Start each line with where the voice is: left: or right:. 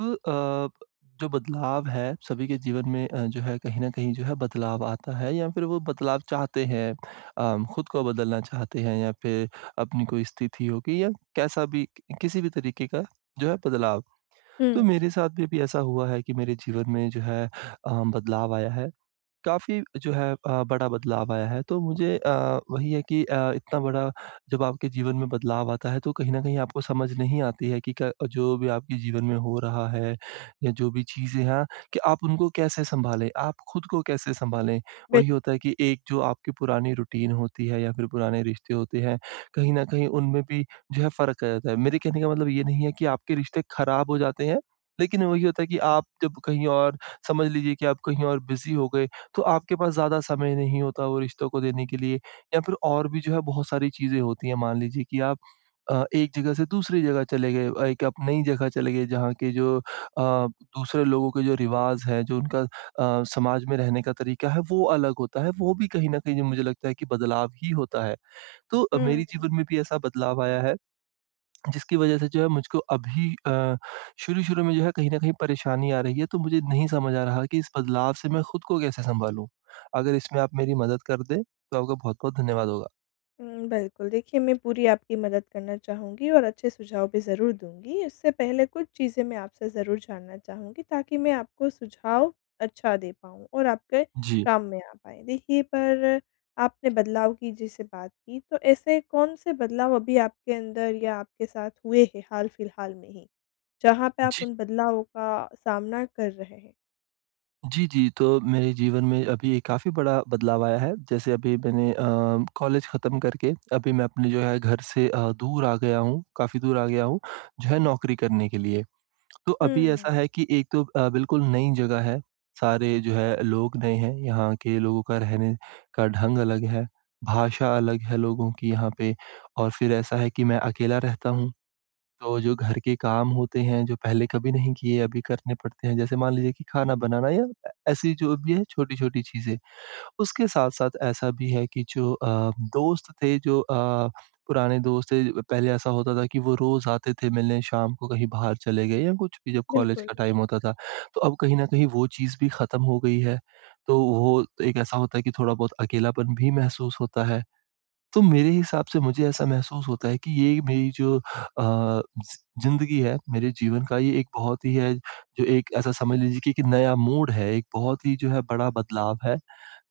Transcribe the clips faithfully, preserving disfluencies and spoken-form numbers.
right: अ, अब जो बदलाव है सभी के जीवन में अ, जो है कहीं न कहीं जो है बदलाव आता है या फिर वो बदलाव चाहते हैं, अ, खुद को बदलना चाहते हैं या फिर अपनी कोई स्थिति होगी या कैसा भी किसी भी तरीके का जो है बदलाव। तो
left: हुँ।
right: मेरे साथ भी अभी ऐसा हुआ है कि मेरे जीवन में जो है अ, बदलाव आया है। काफ़ी जो है अ, बड़ा बदलाव आया है, तो मुझे अ, वही है कि अ, इतना बड़ा जब आपके जीवन में बदलाव आता है, तो कहीं न कहीं आपको समझ नहीं आती है कि क जो भी आपके जीवन में हो रहा है या जो भी चीज़ें हैं कि आप उनको कैसे सँभालें, आप खुद को कैसे सँभालें?
left: बिल
right: वही होता है कि एक जो आपकी पुरानी रूटीन होती है या फिर पुराने रिश्ते होते हैं, कहीं न कहीं उनमें भी जो है फ़र्क आ जाता है। मेरे कहने का मतलब ये नहीं है कि आपके रिश्ते खराब हो जाते हैं, लेकिन वही होता है कि आप जब कहीं और समझ लीजिए कि आप कहीं और बिज़ी हो गए, तो आपके पास ज़्यादा समय नहीं होता वो रिश्तों को देने के लिए या फिर और भी जो है बहुत सारी चीज़ें होती हैं। मान लीजिए कि आप अ, एक जगह से दूसरे जगह चले गए और एक आप नई जगह चले गए जहाँ के जो अ, दूसरे लोगों के जो रिवाज़ हैं जो उनका अ, समाज में रहने का तरीका है, वो अलग होता है, वो भी कहीं न कहीं ज मुझे लगता है कि बदलाव ही होता है। तो,
left: हुँ।
right: मेरे जीवन में भी ऐसा बदलाव आया है, जिसकी वजह से जो है मुझको अभी अ, शुरू-शुरू में जो है कहीं न कहीं परेशानी आ रही है। तो मुझे नहीं समझ आ रहा कि इस बदलाव से मैं खुद को कैसे सँभालूँ? अगर इसमें आप मेरी मदद कर दें, तो आपका बहुत-बहुत धन्यवाद होगा।
left: हुँ, बिल्कुल, देखिए मैं पूरी आपकी मदद करना चाहूँगी और अच्छे सुझाव भी ज़रूर दूँगी। उससे पहले कुछ चीज़ें मैं आपसे ज़रूर जानना चाहूँगी ताकि मैं आपको सुझाव अच्छा दे पाऊँ और आपके
right: जी।
left: काम में आ पाएँ। देखिए, पर आपने बदलाव की जैसे बात की, तो ऐसे कौन-से बदलाव अभी आपके अंदर या आपके साथ हुए हैं, हाल-फिलहाल में ही, जहाँ पे आप
right: जी।
left: उन बदलावों का सामना कर रहे हैं?
right: जी, जी। तो मेरे जीवन में अभी एक काफ़ी बड़ा बदलाव आया है, जैसे अभी मैंने अ, कॉलेज ख़त्म करके, अभी मैं अपने जो है घर से अ, दूर आ गया हूँ, काफ़ी दूर आ गया हूँ, जो है नौकरी करने के लिए। तो अभी ऐसा
left: हुँ।
right: है कि एक तो अ, बिल्कुल नई जगह है, सारे जो है लोग नए हैं, यहाँ के लोगों का रहने का ढंग अलग है, भाषा अलग है लोगों की यहाँ पे और फिर ऐसा है कि मैं अकेला रहता हूँ। तो जो घर के काम होते हैं, जो पहले कभी नहीं किए, अभी करने पड़ते हैं, जैसे, मान लीजिए कि खाना बनाना या अ, ऐसी जो भी है छोटी-छोटी चीज़ें। उसके साथ-साथ ऐसा भी है कि जो अ, दोस्त थे जो अ, पुराने दोस्त थे, पहले ऐसा होता था कि वो रोज़ आते थे मिलने शाम को कहीं बाहर चले गए या कुछ भी जब कॉलेज
left: बिल्कुल।
right: का टाइम होता था, तो अब कहीं न कहीं वो चीज़ भी ख़त्म हो गई है, तो वो एक ऐसा होता है कि थोड़ा बहुत अकेलापन भी महसूस होता है। तो मेरे हिसाब से मुझे ऐसा महसूस होता है कि ये मेरी जो अ, ज़ि ज़िंदगी है मेरे जीवन का ये एक बहुत ही है, जो एक ऐसा समझ लीजिए कि एक नया मोड़ है, एक बहुत ही जो है बड़ा बदलाव है,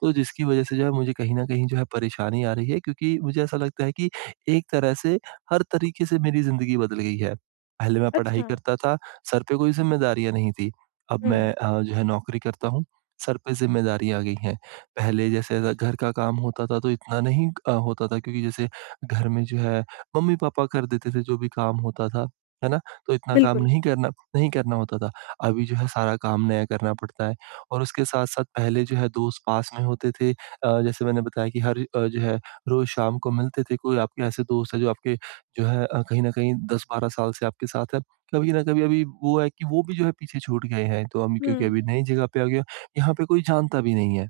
right: तो जिसकी वजह से जो है मुझे कहीं न कहीं जो है परेशानी आ रही है, क्योंकि मुझे ऐसा लगता है कि एक तरह से हर तरीके से मेरी ज़िंदगी बदल गई है। पहले मैं पढ़ाई
left: अच्छा।
right: करता था, सर पे कोई ज़िम्मेदारियाँ नहीं थी, अब मैं
left: हुँ।
right: अ, जो है नौकरी करता हूँ, सर पे ज़िम्मेदारी आ गई हैं। पहले जैसे अगर घर का काम होता था, तो इतना नहीं अ, होता था क्योंकि जैसे घर में जो है मम्मी-पापा कर देते थे जो भी काम होता था, है ना? तो इतना काम
left: बिल्कुल।
right: नहीं करना नहीं करना होता था। अभी जो है सारा काम नया करना पड़ता है और उसके साथ-साथ पहले जो है दोस्त पास में होते थे अ, जैसे मैंने बताया कि हर अ, जो है रोज़ शाम को मिलते थे, कोई आपके ऐसे दोस्त है जो आपके जो है कहीं न कहीं दस बारह साल से आपके साथ है, कभी न कभी अभी वो है कि वो भी जो है पीछे छूट गए हैं। तो अमी
left: हुँ,
right: क्योंकि अभी
left: हुँ।
right: नई जगह पे आ गया, यहाँ पे कोई जानता भी नहीं है।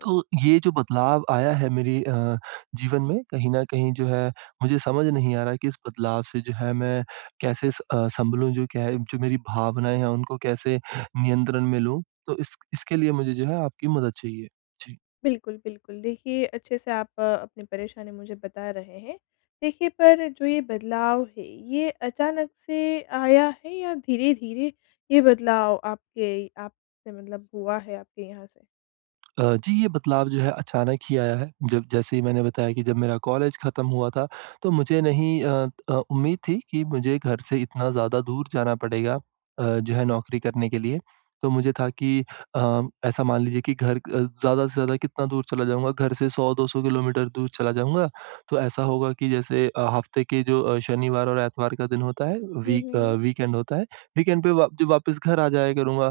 right: तो, ये जो बदलाव आया है मेरी अ, जीवन में कहीं न कहीं जो है, मुझे समझ नहीं आ रहा है कि इस बदलाव से जो है मैं कैसे अ, सँभलूँ जो क्या है? जो मेरी भावनाएँ हैं उनको कैसे नियंत्रण में लूँ, तो इस इसके लिए मुझे जो है आपकी मदद चाहिए। जी।
left: बिल्कुल, बिल्कुल देखिए अच्छे से आप अपनी परेशानी मुझे बता रहे हैं। देखिए पर जो ये बदलाव है ये अचानक से आया है या धीरे-धीरे ये बदलाव आपके आपसे मतलब हुआ है आपके यहाँ से?
right: अ, जी ये बदलाव जो है अचानक ही आया है। जब जैसे ही मैंने बताया कि जब मेरा कॉलेज खत्म हुआ था, तो मुझे नहीं अ अ, उम्मीद थी कि मुझे घर से इतना ज़्यादा दूर जाना पड़ेगा अ, जो है नौकरी करने के लिए। तो मुझे था कि अ, ऐसा मान लीजिए कि घर अ, ज़्यादा से ज़्यादा कितना दूर चला जाऊँगा? घर से सौ दो सौ किलोमीटर दूर चला जाऊँगा, तो ऐसा होगा कि जैसे अ, हफ्ते के जो अ, शनिवार और इतवार का दिन होता है
left: हुँ,
right: वीक
left: हुँ,
right: अ,
left: हुँ।
right: वीकेंड होता है। वीकेंड पे वा जब वापस घर आ जाया करूँगा।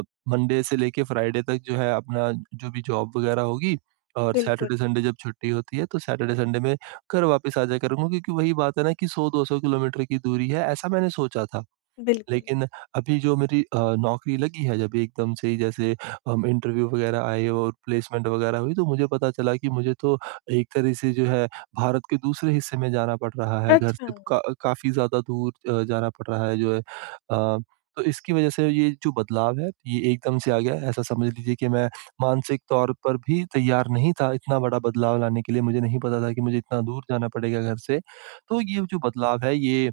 right: अ, मंडे से लेके फ्राइडे तक जो है अपना जो भी जॉब वगैरह होगी और
left: बिल्कुल।
right: सैटरडे, संडे जब छुट्टी होती है तो सैटरडे, संडे में घर वापिस आ जाया करूँगा। क्योंकि वही बात है ना कि, सौ दो सौ किलोमीटर की दूरी है ऐसा मैंने सोचा था।
left: बिल्कुल।
right: लेकिन अभी जो मेरी अ, नौकरी लगी है जब एकदम से जैसे अम इंटरव्यू वगैरह आए और प्लेसमेंट वगैरह हुई तो मुझे पता चला कि, मुझे तो एक तरह से जो है भारत के दूसरे हिस्से में जाना पड़ रहा है घर से
left: अच्छा।
right: क अ काफ़ी ज़्यादा दूर जाना पड़ रहा है जो है। अ, तो इसकी वजह से ये जो बदलाव है, ये एकदम से आ गया ऐसा समझ लीजिए कि मैं मानसिक तौर पर भी तैयार नहीं था इतना बड़ा बदलाव लाने के लिए, मुझे नहीं पता था कि मुझे इतना दूर जाना पड़ेगा घर से, तो ये जो बदलाव है ये,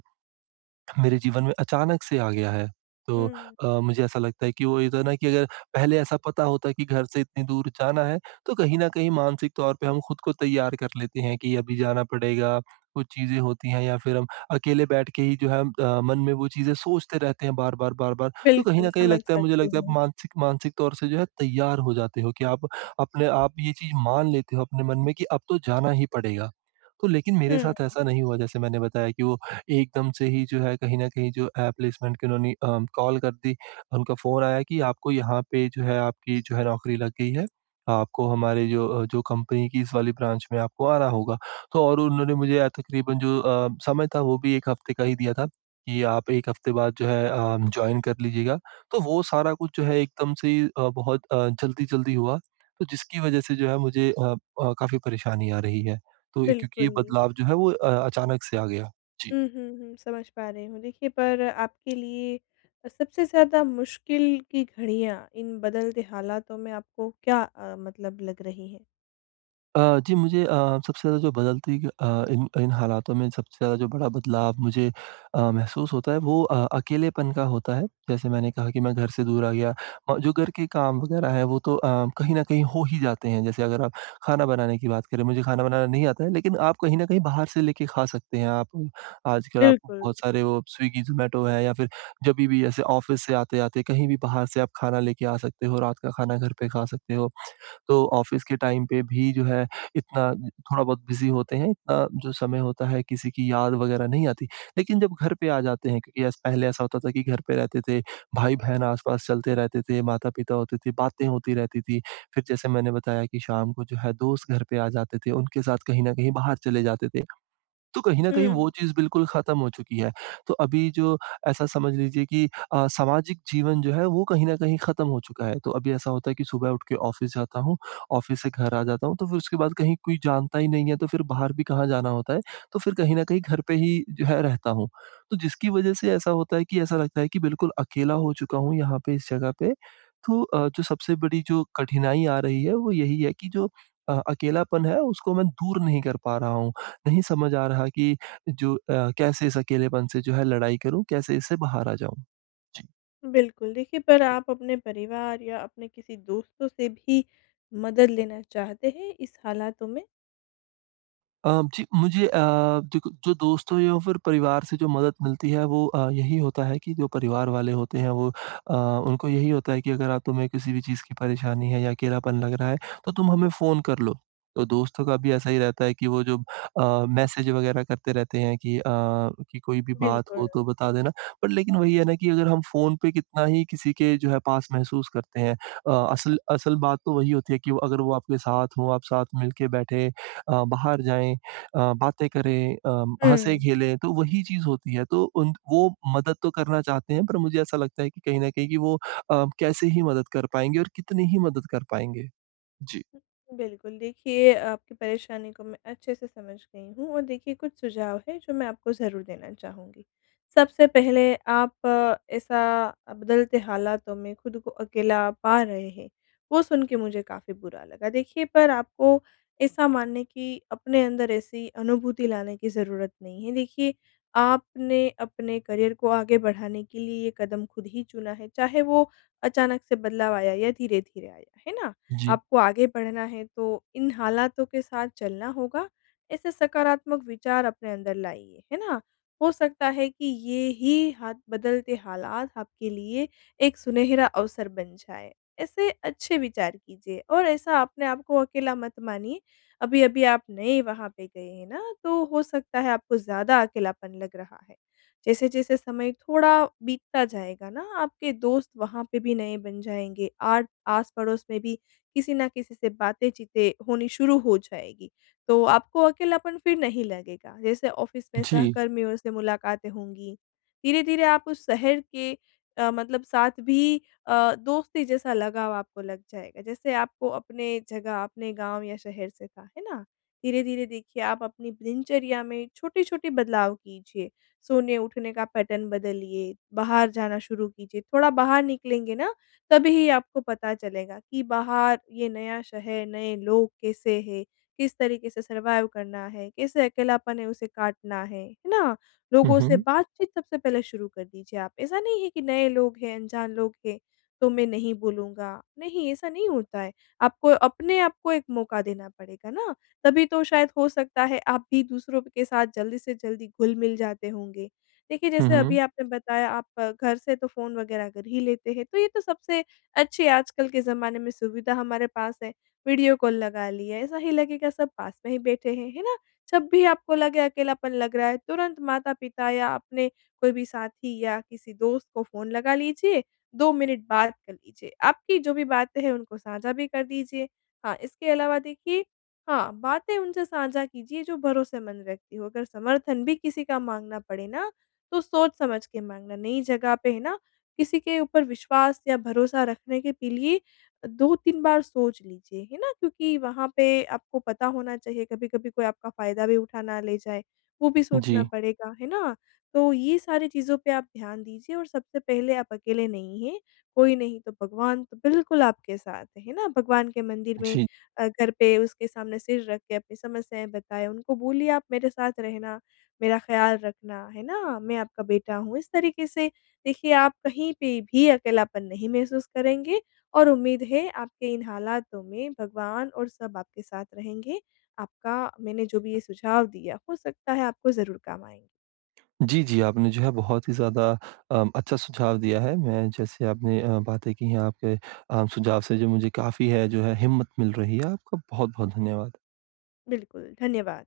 right: मेरे जीवन में अचानक से आ गया है। तो
left: हुँ।
right: अ, मुझे ऐसा लगता है कि वो ये तो है ना कि अगर पहले, ऐसा पता होता है कि घर से इतनी दूर जाना है तो कहीं न कहीं मानसिक तौर पर हम खुद को तैयार कर लेते हैं कि, अभी जाना पड़ेगा कुछ चीज़ें होती हैं या फिर हम अकेले बैठ के ही जो है अ, मन में वो चीज़ें सोचते रहते हैं बार-बार बार-बार तो कहीं
left: बिल्कुल,
right: न कहीं
left: समझ
right: लगता है मुझे
left: सकती
right: लगता है आप
left: हूँ।
right: मानसिक, मानसिक तौर से जो है तैयार हो जाते हो, कि आप अपने आप ये चीज़ मान लेते हो अपने मन में कि अब तो जाना ही पड़ेगा। तो लेकिन मेरे
left: हुँ।
right: साथ ऐसा नहीं हुआ जैसे मैंने बताया कि वो एकदम से ही जो है कहीं न कहीं जो अ, प्लेसमेंट के उन्होंने अ, कॉल कर दी। उनका फ़ोन आया कि आपको यहाँ पे जो है आपकी जो है नौकरी लग गई है। आपको हमारे जो जो कंपनी की इस वाली ब्रांच में आपको आ रहा होगा। तो और उन्होंने मुझे तकरीबन जो अ, समय था वो भी एक हफ्ते का ही दिया था, कि आप एक हफ्ते बाद जो है अ, जॉइन कर लीजिएगा। तो वो सारा कुछ जो है एकदम से अ, बहुत अ, जल्दी-जल्दी हुआ तो जिसकी वजह से जो है मुझे अ अ काफ़ी परेशानी आ रही है। तो क्योंकि ये
left: बिल्कुल।
right: बदलाव जो है वो अ, अचानक से आ गया। जी।
left: हुँ, हुँ, हुँ समझ पा रही हूँ। देखिए पर आपके लिए सबसे ज़्यादा मुश्किल की घड़ियाँ इन बदलते हालातों में आपको क्या अ, मतलब लग रही हैं?
right: अ, जी। मुझे अ, सबसे ज़्यादा जो बदलती अ, इन इन हालातों में सबसे ज़्यादा जो बड़ा बदलाव मुझे अ, महसूस होता है वो अ, अकेलेपन का होता है। जैसे मैंने कहा कि मैं घर से दूर आ गया और जो घर के काम वग़ैरह है वो तो अ, कहीं न कहीं हो ही जाते हैं, जैसे अगर आप खाना बनाने की बात करें, मुझे खाना बनाना नहीं आता है लेकिन आप कहीं न कहीं बाहर से लेके खा सकते हैं आप। आजकल आप
left: बिल्कुल।
right: बहुत सारे वो स्विगी ज़ोमैटो है या फिर जभी भी ऐसे ऑफ़िस से आते-आते कहीं भी बाहर से आप खाना लेके आ सकते हो रात का खाना घर पे खा सकते हो। तो ऑफ़िस के टाइम पे भी जो है इतना थोड़ा-बहुत बिज़ी होते हैं अ, जो समय होता है किसी की याद वग़ैरह नहीं आती। लेकिन जब घर पे आ जाते हैं क्योंकि एस पहले ऐसा होता था कि घर पे रहते थे, भाई-बहन आस-पास चलते रहते थे, माता-पिता होते थे, बातें होती रहती थी, फिर जैसे मैंने बताया कि शाम को जो है दोस्त घर पे आ जाते थे, उनके साथ कहीं न कहीं बाहर चले जाते थे। तो कहीं न कहीं वो
left: हुँ।
right: चीज़ बिल्कुल ख़त्म हो चुकी है। तो अभी जो ऐसा समझ लीजिए कि अ, सामाजिक जीवन जो है वो कहीं न कहीं ख़त्म हो चुका है। तो अभी ऐसा होता है कि सुबह उठ के ऑफ़िस जाता हूँ, ऑफ़िस से घर आ जाता हूँ, तो फिर उसके बाद कहीं कोई जानता ही नहीं है तो फिर बाहर भी कहाँ जाना होता है? तो फिर कहीं न कहीं घर पे ही जो है रहता हूँ। तो जिसकी वज़ह से ऐसा होता है कि ऐसा लगता है कि बिल्कुल अकेला हो चुका हूँ यहाँ पे इस जगह पे। तो अ, जो सबसे बड़ी जो कठिनाई आ रही है वो यही है कि जो अ, अकेलापन है उसको मैं दूर नहीं कर पा रहा हूँ, नहीं समझ आ रहा कि जो अ, कैसे इस अकेलेपन से जो है लड़ाई करूँ, कैसे इससे बाहर आ जाऊँ? जी।
left: बिल्कुल, देखिए पर आप अपने परिवार या अपने किसी दोस्तों से भी मदद लेना चाहते हैं इस हालातों में?
right: अ, जी। मुझे अ, देखो जो दोस्त हो या फिर परिवार से जो मदद मिलती है वो अ, यही होता है कि जो परिवार वाले होते हैं वो अ, उनको यही होता है कि अगर अब तुम्हें किसी भी चीज़ की परेशानी है या अकेलापन लग रहा है तो तुम हमें फ़ोन कर लो। तो दोस्तों का भी ऐसा ही रहता है कि वो जो अ, मैसेज़ वग़ैरह करते रहते हैं कि अ, कि कोई भी बात
left: बिल्कुल।
right: हो तो बता देना, पर लेकिन वही है ना कि अगर हम फ़ोन पे कितना ही किसी के जो है पास महसूस करते हैं। अ, असल असल बात तो वही होती है कि वो अगर वो आपके साथ हो आप साथ मिल के बैठें अ, बाहर जाएँ अ, बातें करें अ,
left: हुँ।
right: हँसे-खेलें तो वही चीज़ होती है, तो उन वो मदद तो करना चाहते हैं पर मुझे ऐसा लगता है कि कहीं न कहीं कि वो अ, कैसे ही मदद कर पाएँगे और कितनी ही मदद कर पाएँगे? जी।
left: बिल्कुल देखिए आपकी परेशानी को मैं अच्छे से समझ गई हूँ और देखिए कुछ सुझाव है जो मैं आपको ज़रूर देना चाहूँगी। सबसे पहले आप ऐसा बदलते हालातों में ख़ुद को अकेला पा रहे हैं वो सुन के मुझे काफ़ी बुरा लगा। देखिए पर आपको ऐसा मानने की अपने अंदर ऐसी अनुभूति लाने की ज़रूरत नहीं है। देखिए आपने अपने करियर को आगे बढ़ाने के लिए ये कदम ख़ुद ही चुना है चाहे वो अचानक से बदलाव आया या धीरे-धीरे आया, है ना?
right: जी।
left: आपको आगे बढ़ना है तो इन हालातों के साथ चलना होगा, ऐसे सकारात्मक विचार अपने अंदर लाइए, है ना? हो सकता है कि ये ही हाथ बदलते हालात आपके लिए एक सुनहरा अवसर बन जाएँ। ऐसे अच्छे विचार कीजिए और ऐसा अपने आपको अकेला मत मानिए। अभी-अभी आप नए वहाँ पे गए हैं न तो हो सकता है आपको ज़्यादा अकेलापन लग रहा है। जैसे-जैसे समय थोड़ा बीतता जाएगा न आपके दोस्त वहाँ पे भी नए बन जाएँगे, आट आस-पड़ोस में भी किसी न किसी से बातें चीतें होनी शुरू हो जाएगी तो आपको अकेलापन फिर नहीं लगेगा। जैसे ऑफ़िस में
right: जी।
left: सहकर्मियों से मुलाकातें होंगी, धीरे-धीरे आप उस शहर के अ, मतलब साथ भी अ, दोस्ती जैसा लगाव आपको लग जाएगा, जैसे आपको अपने जगह अपने गाँव या शहर से था, है ना? धीरे-धीरे देखिए आप अपनी दिनचर्या में छोटी-छोटी बदलाव कीजिए। सोने-उठने का पैटर्न बदलिए बाहर जाना शुरू कीजिए। थोड़ा बाहर निकलेंगे न तभी आपको पता चलेगा कि बाहर ये नया शहर, नए लोग कैसे हैं? किस तरीक़े से सर्वाइव करना है? कैसे अकेलापन है उसे काटना है? है ना?
right: हुँ,
left: लोगों से
right: हुँ।
left: बातचीत सबसे पहले शुरू कर दीजिए आप। ऐसा नहीं है कि नए लोग हैं, अनजान लोग हैं तो मैं नहीं बोलूँगा, नहीं ऐसा नहीं होता है। आपको अपने आप को एक मौक़ा देना पड़ेगा न तभी तो शायद हो सकता है आप भी दूसरों के साथ जल्दी से जल्दी घुल-मिल जाते होंगे। देखिए
right: हुँ,
left: जैसे अभी
right: हुँ।
left: आपने बताया आप घर से तो फ़ोन वग़ैरह कर ही लेते हैं तो ये तो सबसे अच्छी आजकल के ज़माने में सुविधा हमारे पास है। वीडियो कॉल लगा लिया ऐसा ही लगेगा सब पास में ही बैठे हैं, है ना? जब भी आपको लगे अकेलापन लग रहा है तुरंत माता-पिता या अपने कोई भी साथी या किसी दोस्त को फ़ोन लगा लीजिए, दो मिनिट बात कर लीजिए। आपकी जो भी बातें हैं उनको साझा भी कर दीजिए। हाँ, इसके अलावा देखिए हाँ, बातें उनसे साझा कीजिए जो भरोसेमंद व्यक्ति हो, अगर समर्थन भी किसी का माँगना पड़े न तो सोच-समझ के माँगना। नई जगह पे है न किसी के ऊपर विश्वास या भरोसा रखने के पी लिए अ, दो तीन बार सोच लीजिए, है ना? क्योंकि वहाँ पे आपको पता होना चाहिए कभी-कभी कोई आपका फ़ायदा भी उठा ना ले जाए वो भी सोचना
right: जी।
left: पड़ेगा। है ना? तो ये सारी चीज़ों पे आप ध्यान दीजिए और सबसे पहले आप अकेले नहीं हैं कोई नहीं तो भगवान तो बिल्कुल आपके साथ, है न? भगवान के मंदिर में
right: जी।
left: अ, घर पे उसके सामने सिर रख के अपनी समस्याएँ बताएँ उनको बोलिए आप मेरे साथ रहना, मेरा ख़्याल रखना है ना, मैं आपका बेटा हूँ। इस तरीके से देखिए आप कहीं पे भी अकेलापन नहीं महसूस करेंगे और उम्मीद है आपके इन हालातों में भगवान और सब आपके साथ रहेंगे। आपका मैंने जो भी ये सुझाव दिया हो सकता है आपको ज़रूर काम आएँगे।
right: जी, जी। आपने जो है बहुत ही ज़्यादा अ, अच्छा सुझाव दिया है। मैं जैसे आपने अ, बातें की हैं आपके अ, सुझाव से जो मुझे काफ़ी है जो है हिम्मत मिल रही है। आपका बहुत-बहुत धन्यवाद।
left: बिल्कुल, धन्यवाद।